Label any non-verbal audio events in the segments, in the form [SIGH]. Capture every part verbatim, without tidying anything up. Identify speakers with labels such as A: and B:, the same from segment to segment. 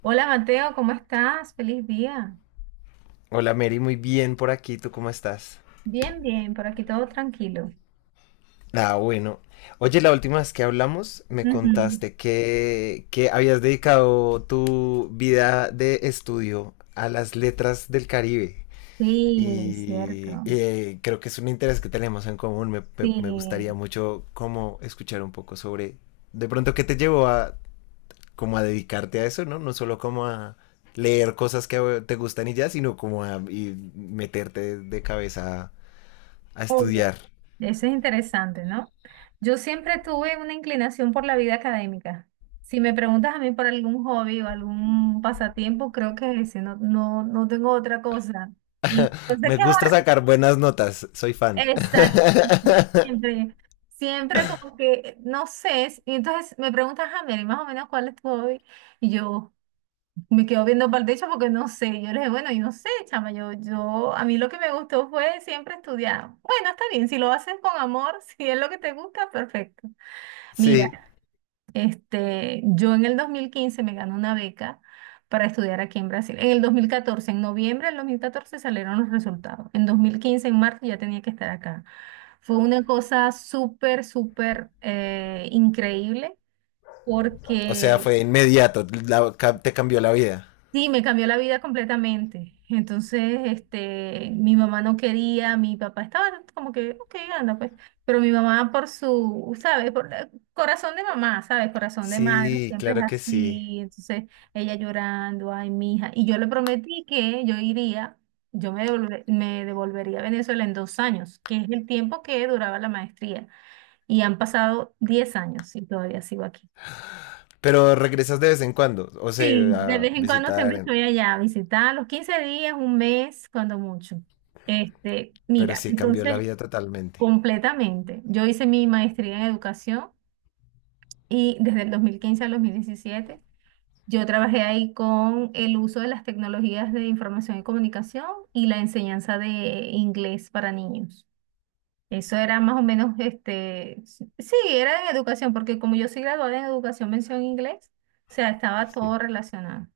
A: Hola Mateo, ¿cómo estás? Feliz día.
B: Hola Mary, muy bien por aquí, ¿tú cómo estás?
A: Bien, bien, por aquí todo tranquilo.
B: Ah, bueno. Oye, la última vez que hablamos me
A: Ujú.
B: contaste que, que habías dedicado tu vida de estudio a las letras del Caribe
A: Sí,
B: y
A: cierto.
B: eh, creo que es un interés que tenemos en común. Me, me- me gustaría
A: Sí.
B: mucho como escuchar un poco sobre de pronto qué te llevó a como a dedicarte a eso, ¿no? No solo como a leer cosas que eh, te gustan y ya, sino como a y meterte de cabeza a
A: Oye,
B: estudiar.
A: eso es interesante, ¿no? Yo siempre tuve una inclinación por la vida académica. Si me preguntas a mí por algún hobby o algún pasatiempo, creo que es ese, no, no, no tengo otra cosa. Y yo sé
B: Me
A: que es
B: gusta
A: horrible.
B: sacar buenas notas, soy fan.
A: Exacto. [LAUGHS]
B: [LAUGHS]
A: Siempre, siempre como que, no sé, y entonces me preguntas a mí, más o menos cuál es tu hobby, y yo... Me quedo viendo para el techo porque no sé. Yo le dije, bueno, yo no sé, chama, yo, yo, a mí lo que me gustó fue siempre estudiar. Bueno, está bien, si lo haces con amor, [LAUGHS] si es lo que te gusta, perfecto. Mira,
B: Sí,
A: este, yo en el dos mil quince me gané una beca para estudiar aquí en Brasil. En el dos mil catorce, en noviembre del dos mil catorce salieron los resultados. En dos mil quince, en marzo, ya tenía que estar acá. Fue una cosa súper, súper eh, increíble
B: o sea,
A: porque
B: fue inmediato, la- ca- te cambió la vida.
A: sí, me cambió la vida completamente. Entonces, este, mi mamá no quería, mi papá estaba como que, ok, anda pues. Pero mi mamá por su, ¿sabes? Por la- corazón de mamá, ¿sabes? Corazón de madre,
B: Sí,
A: siempre es
B: claro que sí.
A: así. Entonces, ella llorando, ay, mi hija. Y yo le prometí que yo iría, yo me devolve- me devolvería a Venezuela en dos años, que es el tiempo que duraba la maestría. Y han pasado diez años y todavía sigo aquí.
B: Pero regresas de vez en cuando, o
A: Sí, de
B: sea, a
A: vez en cuando siempre
B: visitar,
A: estoy allá a visitar, los quince días, un mes, cuando mucho. Este,
B: pero
A: mira,
B: sí, cambió la
A: entonces,
B: vida totalmente.
A: completamente. Yo hice mi maestría en educación y desde el dos mil quince al dos mil diecisiete yo trabajé ahí con el uso de las tecnologías de información y comunicación y la enseñanza de inglés para niños. Eso era más o menos, este, sí, sí, era en educación, porque como yo soy graduada en educación, mención inglés, o sea, estaba
B: Sí,
A: todo relacionado.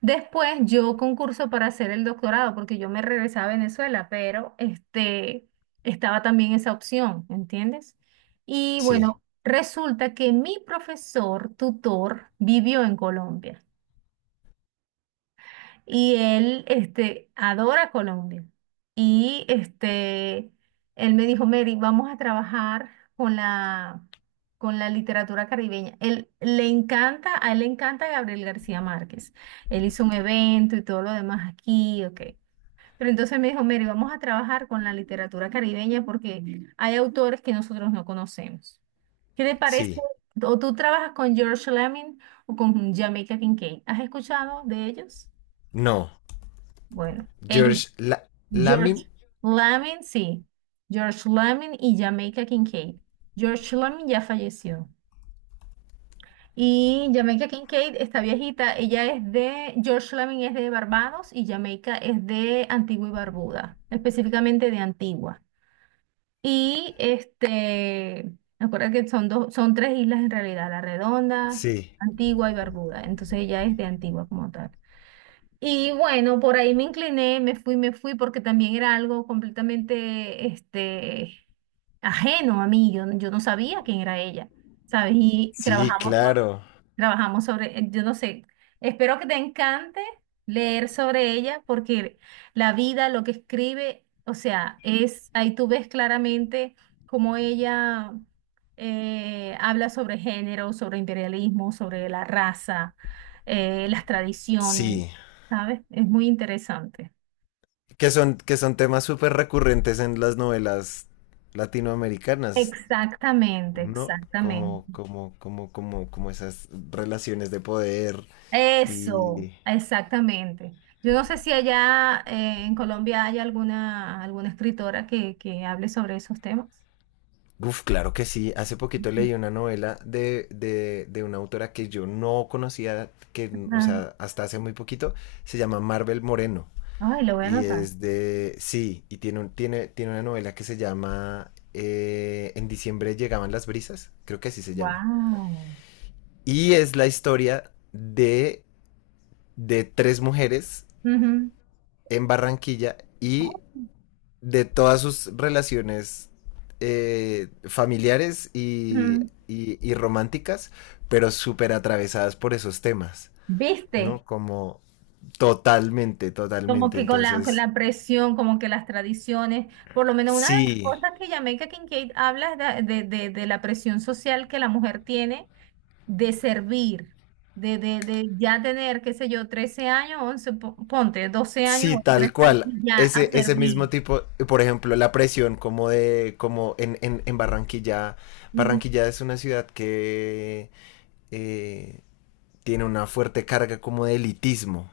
A: Después yo concurso para hacer el doctorado porque yo me regresaba a Venezuela, pero este, estaba también esa opción, ¿entiendes? Y
B: sí,
A: bueno, resulta que mi profesor tutor vivió en Colombia. Y él, este, adora Colombia. Y este, él me dijo, Mary, vamos a trabajar con la, con la literatura caribeña. Él le encanta, a él le encanta Gabriel García Márquez. Él hizo un evento y todo lo demás aquí, ok. Pero entonces me dijo, Mary, vamos a trabajar con la literatura caribeña porque Mm. hay autores que nosotros no conocemos. ¿Qué te parece?
B: sí.
A: ¿O tú trabajas con George Lemming o con Jamaica Kincaid? ¿Has escuchado de ellos?
B: No,
A: Bueno, ellos,
B: George La- Lamin,
A: George Lamin, sí, George Lamin y Jamaica Kincaid. George Lamin ya falleció. Y Jamaica Kincaid, está viejita, ella es de, George Lamin es de Barbados y Jamaica es de Antigua y Barbuda, específicamente de Antigua. Y este, recuerda que son dos, son tres islas en realidad, La Redonda,
B: sí,
A: Antigua y Barbuda. Entonces ella es de Antigua como tal. Y bueno, por ahí me incliné, me fui, me fui, porque también era algo completamente, este, ajeno a mí. Yo, yo no sabía quién era ella, ¿sabes? Y
B: sí,
A: trabajamos.
B: claro,
A: Trabajamos sobre, eh, yo no sé, espero que te encante leer sobre ella porque la vida, lo que escribe, o sea, es, ahí tú ves claramente cómo ella eh, habla sobre género, sobre imperialismo, sobre la raza, eh, las tradiciones,
B: sí.
A: ¿sabes? Es muy interesante.
B: Que son, que son temas súper recurrentes en las novelas latinoamericanas.
A: Exactamente,
B: ¿No?
A: exactamente.
B: Como, como, como, como, como esas relaciones de poder
A: Eso,
B: y...
A: exactamente. Yo no sé si allá eh, en Colombia hay alguna, alguna escritora que, que hable sobre esos temas.
B: Uf, claro que sí. Hace poquito
A: Ujú.
B: leí una novela de, de, de una autora que yo no conocía, que, o
A: Ajá.
B: sea, hasta hace muy poquito, se llama Marvel Moreno.
A: Ay, lo voy a
B: Y
A: anotar.
B: es de, sí, y tiene, un- tiene, tiene una novela que se llama eh, En diciembre llegaban las brisas, creo que así se llama.
A: Wow.
B: Y es la historia de, de tres mujeres en Barranquilla y de todas sus relaciones eh, familiares y, y, y románticas, pero súper atravesadas por esos temas,
A: ¿Viste?
B: ¿no? Como totalmente,
A: Como
B: totalmente.
A: que con la, con
B: Entonces,
A: la presión, como que las tradiciones, por lo menos una de las
B: sí,
A: cosas que Jamaica Kincaid habla es de, de, de de la presión social que la mujer tiene de servir, de, de, de ya tener, qué sé yo, trece años, once po- ponte, doce años,
B: sí,
A: o
B: tal
A: trece años,
B: cual.
A: y ya a
B: Ese, ese mismo
A: servir.
B: tipo, por ejemplo, la presión como de, como en, en, en Barranquilla.
A: Ujú.
B: Barranquilla es una ciudad que eh, tiene una fuerte carga como de elitismo.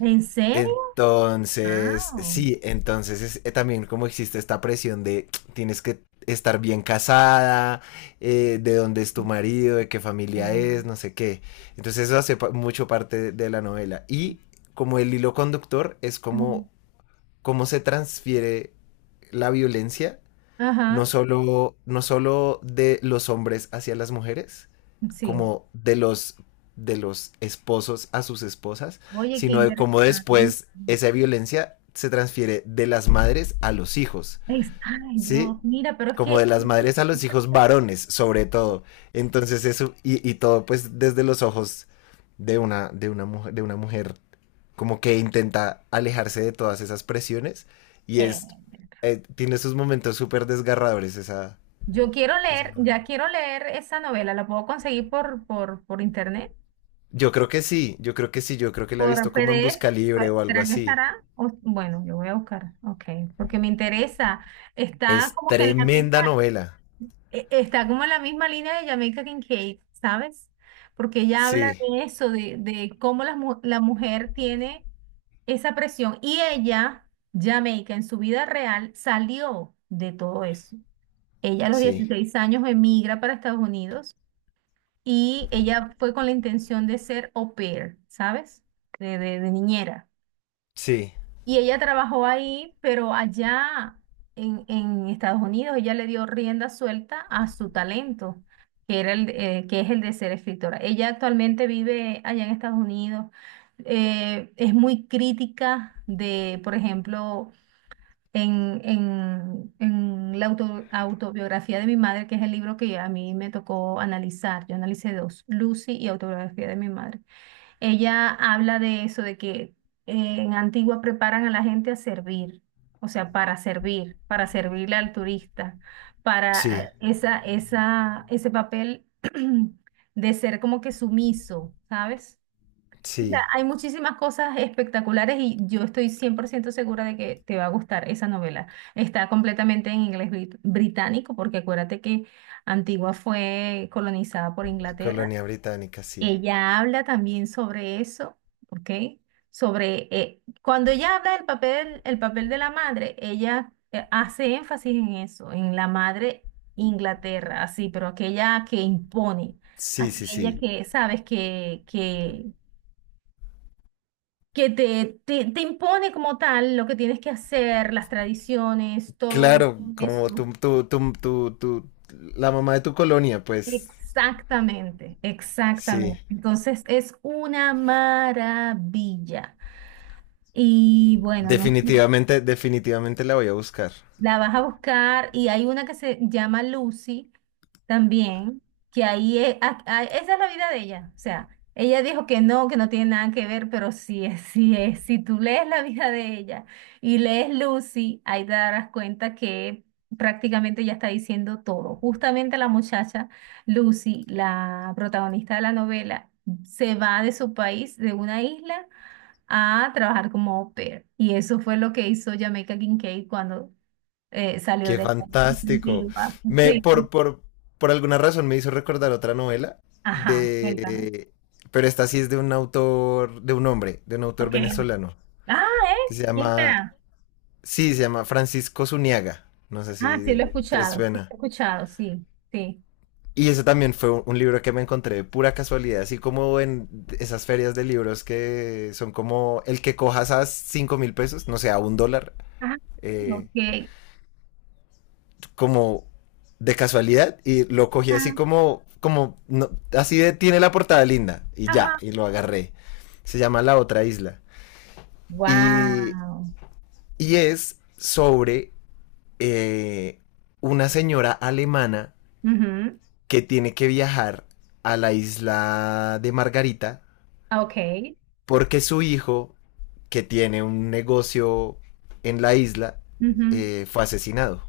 A: ¿En serio?
B: Entonces,
A: Wow.
B: sí, entonces es, eh, también como existe esta presión de [TSK] tienes que estar bien casada, eh, de dónde es tu marido, de qué familia
A: Oh.
B: es, no sé qué. Entonces eso hace pa- mucho parte de la novela. Y como el hilo conductor es
A: Ujú.
B: como cómo se transfiere la violencia no
A: Ajá,
B: solo, no solo de los hombres hacia las mujeres,
A: sí.
B: como de los, de los esposos a sus esposas,
A: Oye, qué
B: sino de cómo
A: interesante.
B: después esa violencia se transfiere de las madres a los hijos,
A: Es- ay,
B: ¿sí?
A: Dios, mira, pero es
B: Como
A: que
B: de las madres a los hijos varones, sobre todo. Entonces eso, y, y todo pues desde los ojos de una, de una mujer, de una mujer como que intenta alejarse de todas esas presiones y
A: leer.
B: es eh, tiene esos momentos súper desgarradores esa
A: Yo quiero
B: esa-
A: leer, ya quiero leer esa novela, ¿la puedo conseguir por, por, por internet?
B: yo creo que sí, yo creo que sí, yo creo que la he
A: Por
B: visto como en
A: P D F,
B: busca libre
A: pues,
B: o algo
A: ¿será que
B: así.
A: estará? O- bueno, yo voy a buscar, ok, porque me interesa. Está
B: Es
A: como que en la
B: tremenda
A: misma,
B: novela.
A: e- está como en la misma línea de Jamaica Kincaid, ¿sabes? Porque ella habla
B: Sí,
A: de eso, de, de cómo la, mu- la mujer tiene esa presión. Y ella, Jamaica, en su vida real, salió de todo eso. Ella a los
B: sí,
A: dieciséis años emigra para Estados Unidos y ella fue con la intención de ser au pair, ¿sabes? de de- de niñera.
B: sí,
A: Y ella trabajó ahí, pero allá en, en Estados Unidos ella le dio rienda suelta a su talento, que era el, de- eh, que es el de ser escritora. Ella actualmente vive allá en Estados Unidos. Eh, es muy crítica de, por ejemplo, en, en, en la auto- autobiografía de mi madre, que es el libro que a mí me tocó analizar. Yo analicé dos, Lucy y autobiografía de mi madre. Ella habla de eso, de que eh, en Antigua preparan a la gente a servir, o sea, para servir, para servirle al turista, para
B: sí,
A: eh, esa, esa, ese papel [CLEARS THROAT] de ser como que sumiso, ¿sabes? Mira,
B: sí,
A: hay muchísimas cosas espectaculares y yo estoy cien por ciento segura de que te va a gustar esa novela. Está completamente en inglés brit- británico, porque acuérdate que Antigua fue colonizada por Inglaterra,
B: colonia británica, sí,
A: ella habla también sobre eso, ¿ok? Sobre, eh, cuando ella habla del papel, el papel de la madre, ella eh, hace énfasis en eso, en la madre Inglaterra, así, pero aquella que impone,
B: sí, sí,
A: aquella
B: sí,
A: que, sabes, que, que, que te, te, te impone como tal lo que tienes que hacer, las tradiciones, todo
B: claro,
A: eso.
B: como tú tú tú tú, tú la mamá de tu colonia pues.
A: Exactamente,
B: Sí,
A: exactamente. Entonces es una maravilla. Y bueno, no,
B: definitivamente, definitivamente la voy a buscar.
A: la vas a buscar y hay una que se llama Lucy también, que ahí es, a- a- esa es la vida de ella. O sea, ella dijo que no, que no tiene nada que ver, pero sí es, sí es. Si tú lees la vida de ella y lees Lucy, ahí te darás cuenta que prácticamente ella está diciendo todo. Justamente la muchacha Lucy, la protagonista de la novela, se va de su país, de una isla a trabajar como au pair. Y eso fue lo que hizo Jamaica Kincaid cuando eh, salió
B: Qué
A: de la [LAUGHS]
B: fantástico.
A: antigua.
B: Me,
A: Sí.
B: por, por, por alguna razón me hizo recordar otra novela
A: Ajá, cuéntame.
B: de, pero esta sí es de un autor, de un hombre, de un autor
A: Ok.
B: venezolano,
A: Ah,
B: que
A: ¿eh?
B: se
A: ¿Quién
B: llama,
A: será?
B: sí, se llama Francisco Zuniaga. No sé
A: Ah, sí lo
B: si
A: he
B: te
A: escuchado, sí lo he
B: suena.
A: escuchado, sí, sí.
B: Y ese también fue un un libro que me encontré de pura casualidad, así como en esas ferias de libros que son como el que cojas a cinco mil pesos, no sé, a un dólar,
A: Ah,
B: eh,
A: ok.
B: como de casualidad y lo cogí así
A: Ah,
B: como, como, no, así de tiene la portada linda y ya,
A: ajá.
B: y lo agarré. Se llama La Otra Isla. Y,
A: Wow.
B: y es sobre eh, una señora alemana
A: Ujú.
B: que tiene que viajar a la isla de Margarita
A: Ah, ok.
B: porque su hijo, que tiene un negocio en la isla,
A: Ujú.
B: eh, fue asesinado.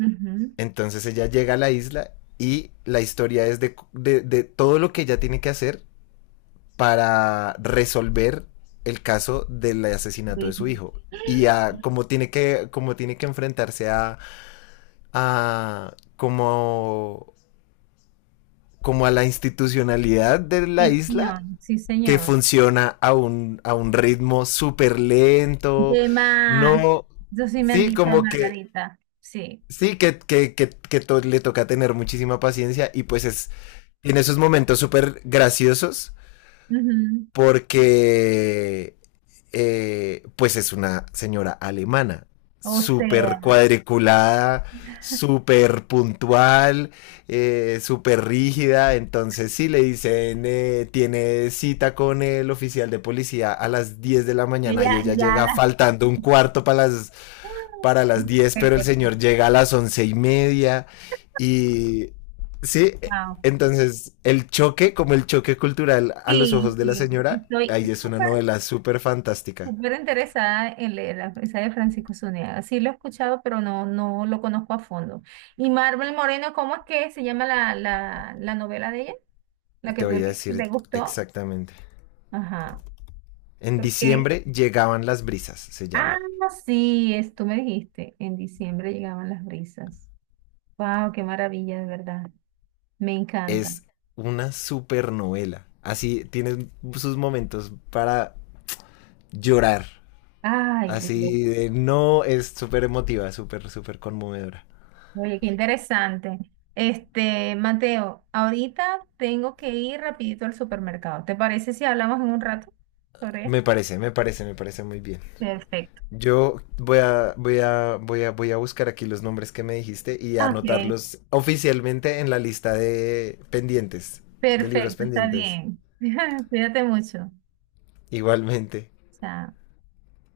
A: Ujú.
B: Entonces ella llega a la isla y la historia es de, de, de todo lo que ella tiene que hacer para resolver el caso del asesinato de
A: Sí,
B: su hijo y a cómo tiene que, como tiene que enfrentarse a, a como, como a la institucionalidad de la
A: sí,
B: isla
A: señor, sí,
B: que
A: señor.
B: funciona a un, a un ritmo súper lento.
A: De más.
B: No,
A: Eso sí me han
B: sí,
A: dicho de
B: como que,
A: Margarita. Sí.
B: sí, que, que, que, que to le toca tener muchísima paciencia y pues es tiene esos momentos súper graciosos
A: Ujú.
B: porque eh, pues es una señora alemana,
A: O
B: súper
A: sea,
B: cuadriculada, súper puntual, eh, súper rígida. Entonces, si sí, le dicen, eh, tiene cita con el oficial de policía a las diez de la
A: yo
B: mañana y
A: ya,
B: ella
A: ya
B: llega
A: las...
B: faltando un cuarto para las para las diez, pero el señor llega a las once y media. Y sí,
A: Wow.
B: entonces el choque, como el choque cultural a los
A: Sí,
B: ojos de la
A: sí,
B: señora,
A: estoy
B: ahí es una
A: súper,
B: novela súper fantástica.
A: súper interesada en leer la esa de Francisco Zuniaga. Sí lo he escuchado, pero no, no lo conozco a fondo. Y Marvel Moreno, ¿cómo es que se llama la, la, la novela de ella? La
B: Te
A: que tú
B: voy a
A: lees, que
B: decir
A: te gustó.
B: exactamente.
A: Ajá.
B: En
A: Porque,
B: diciembre llegaban las brisas, se
A: ah,
B: llama.
A: sí, es, tú me dijiste, en diciembre llegaban las brisas. Wow, qué maravilla, de verdad. Me encanta.
B: Es una súper novela. Así tiene sus momentos para llorar.
A: Ay, Dios.
B: Así de no, es súper emotiva, súper, súper conmovedora.
A: Oye, qué interesante. Este, Mateo, ahorita tengo que ir rapidito al supermercado. ¿Te parece si hablamos en un rato sobre
B: Me
A: esto?
B: parece, me parece, me parece muy bien.
A: Perfecto.
B: Yo voy a, voy a, voy a, voy a buscar aquí los nombres que me dijiste y
A: Ok,
B: anotarlos oficialmente en la lista de pendientes, de libros
A: perfecto, está
B: pendientes.
A: bien. [LAUGHS] Cuídate mucho.
B: Igualmente.
A: Chao.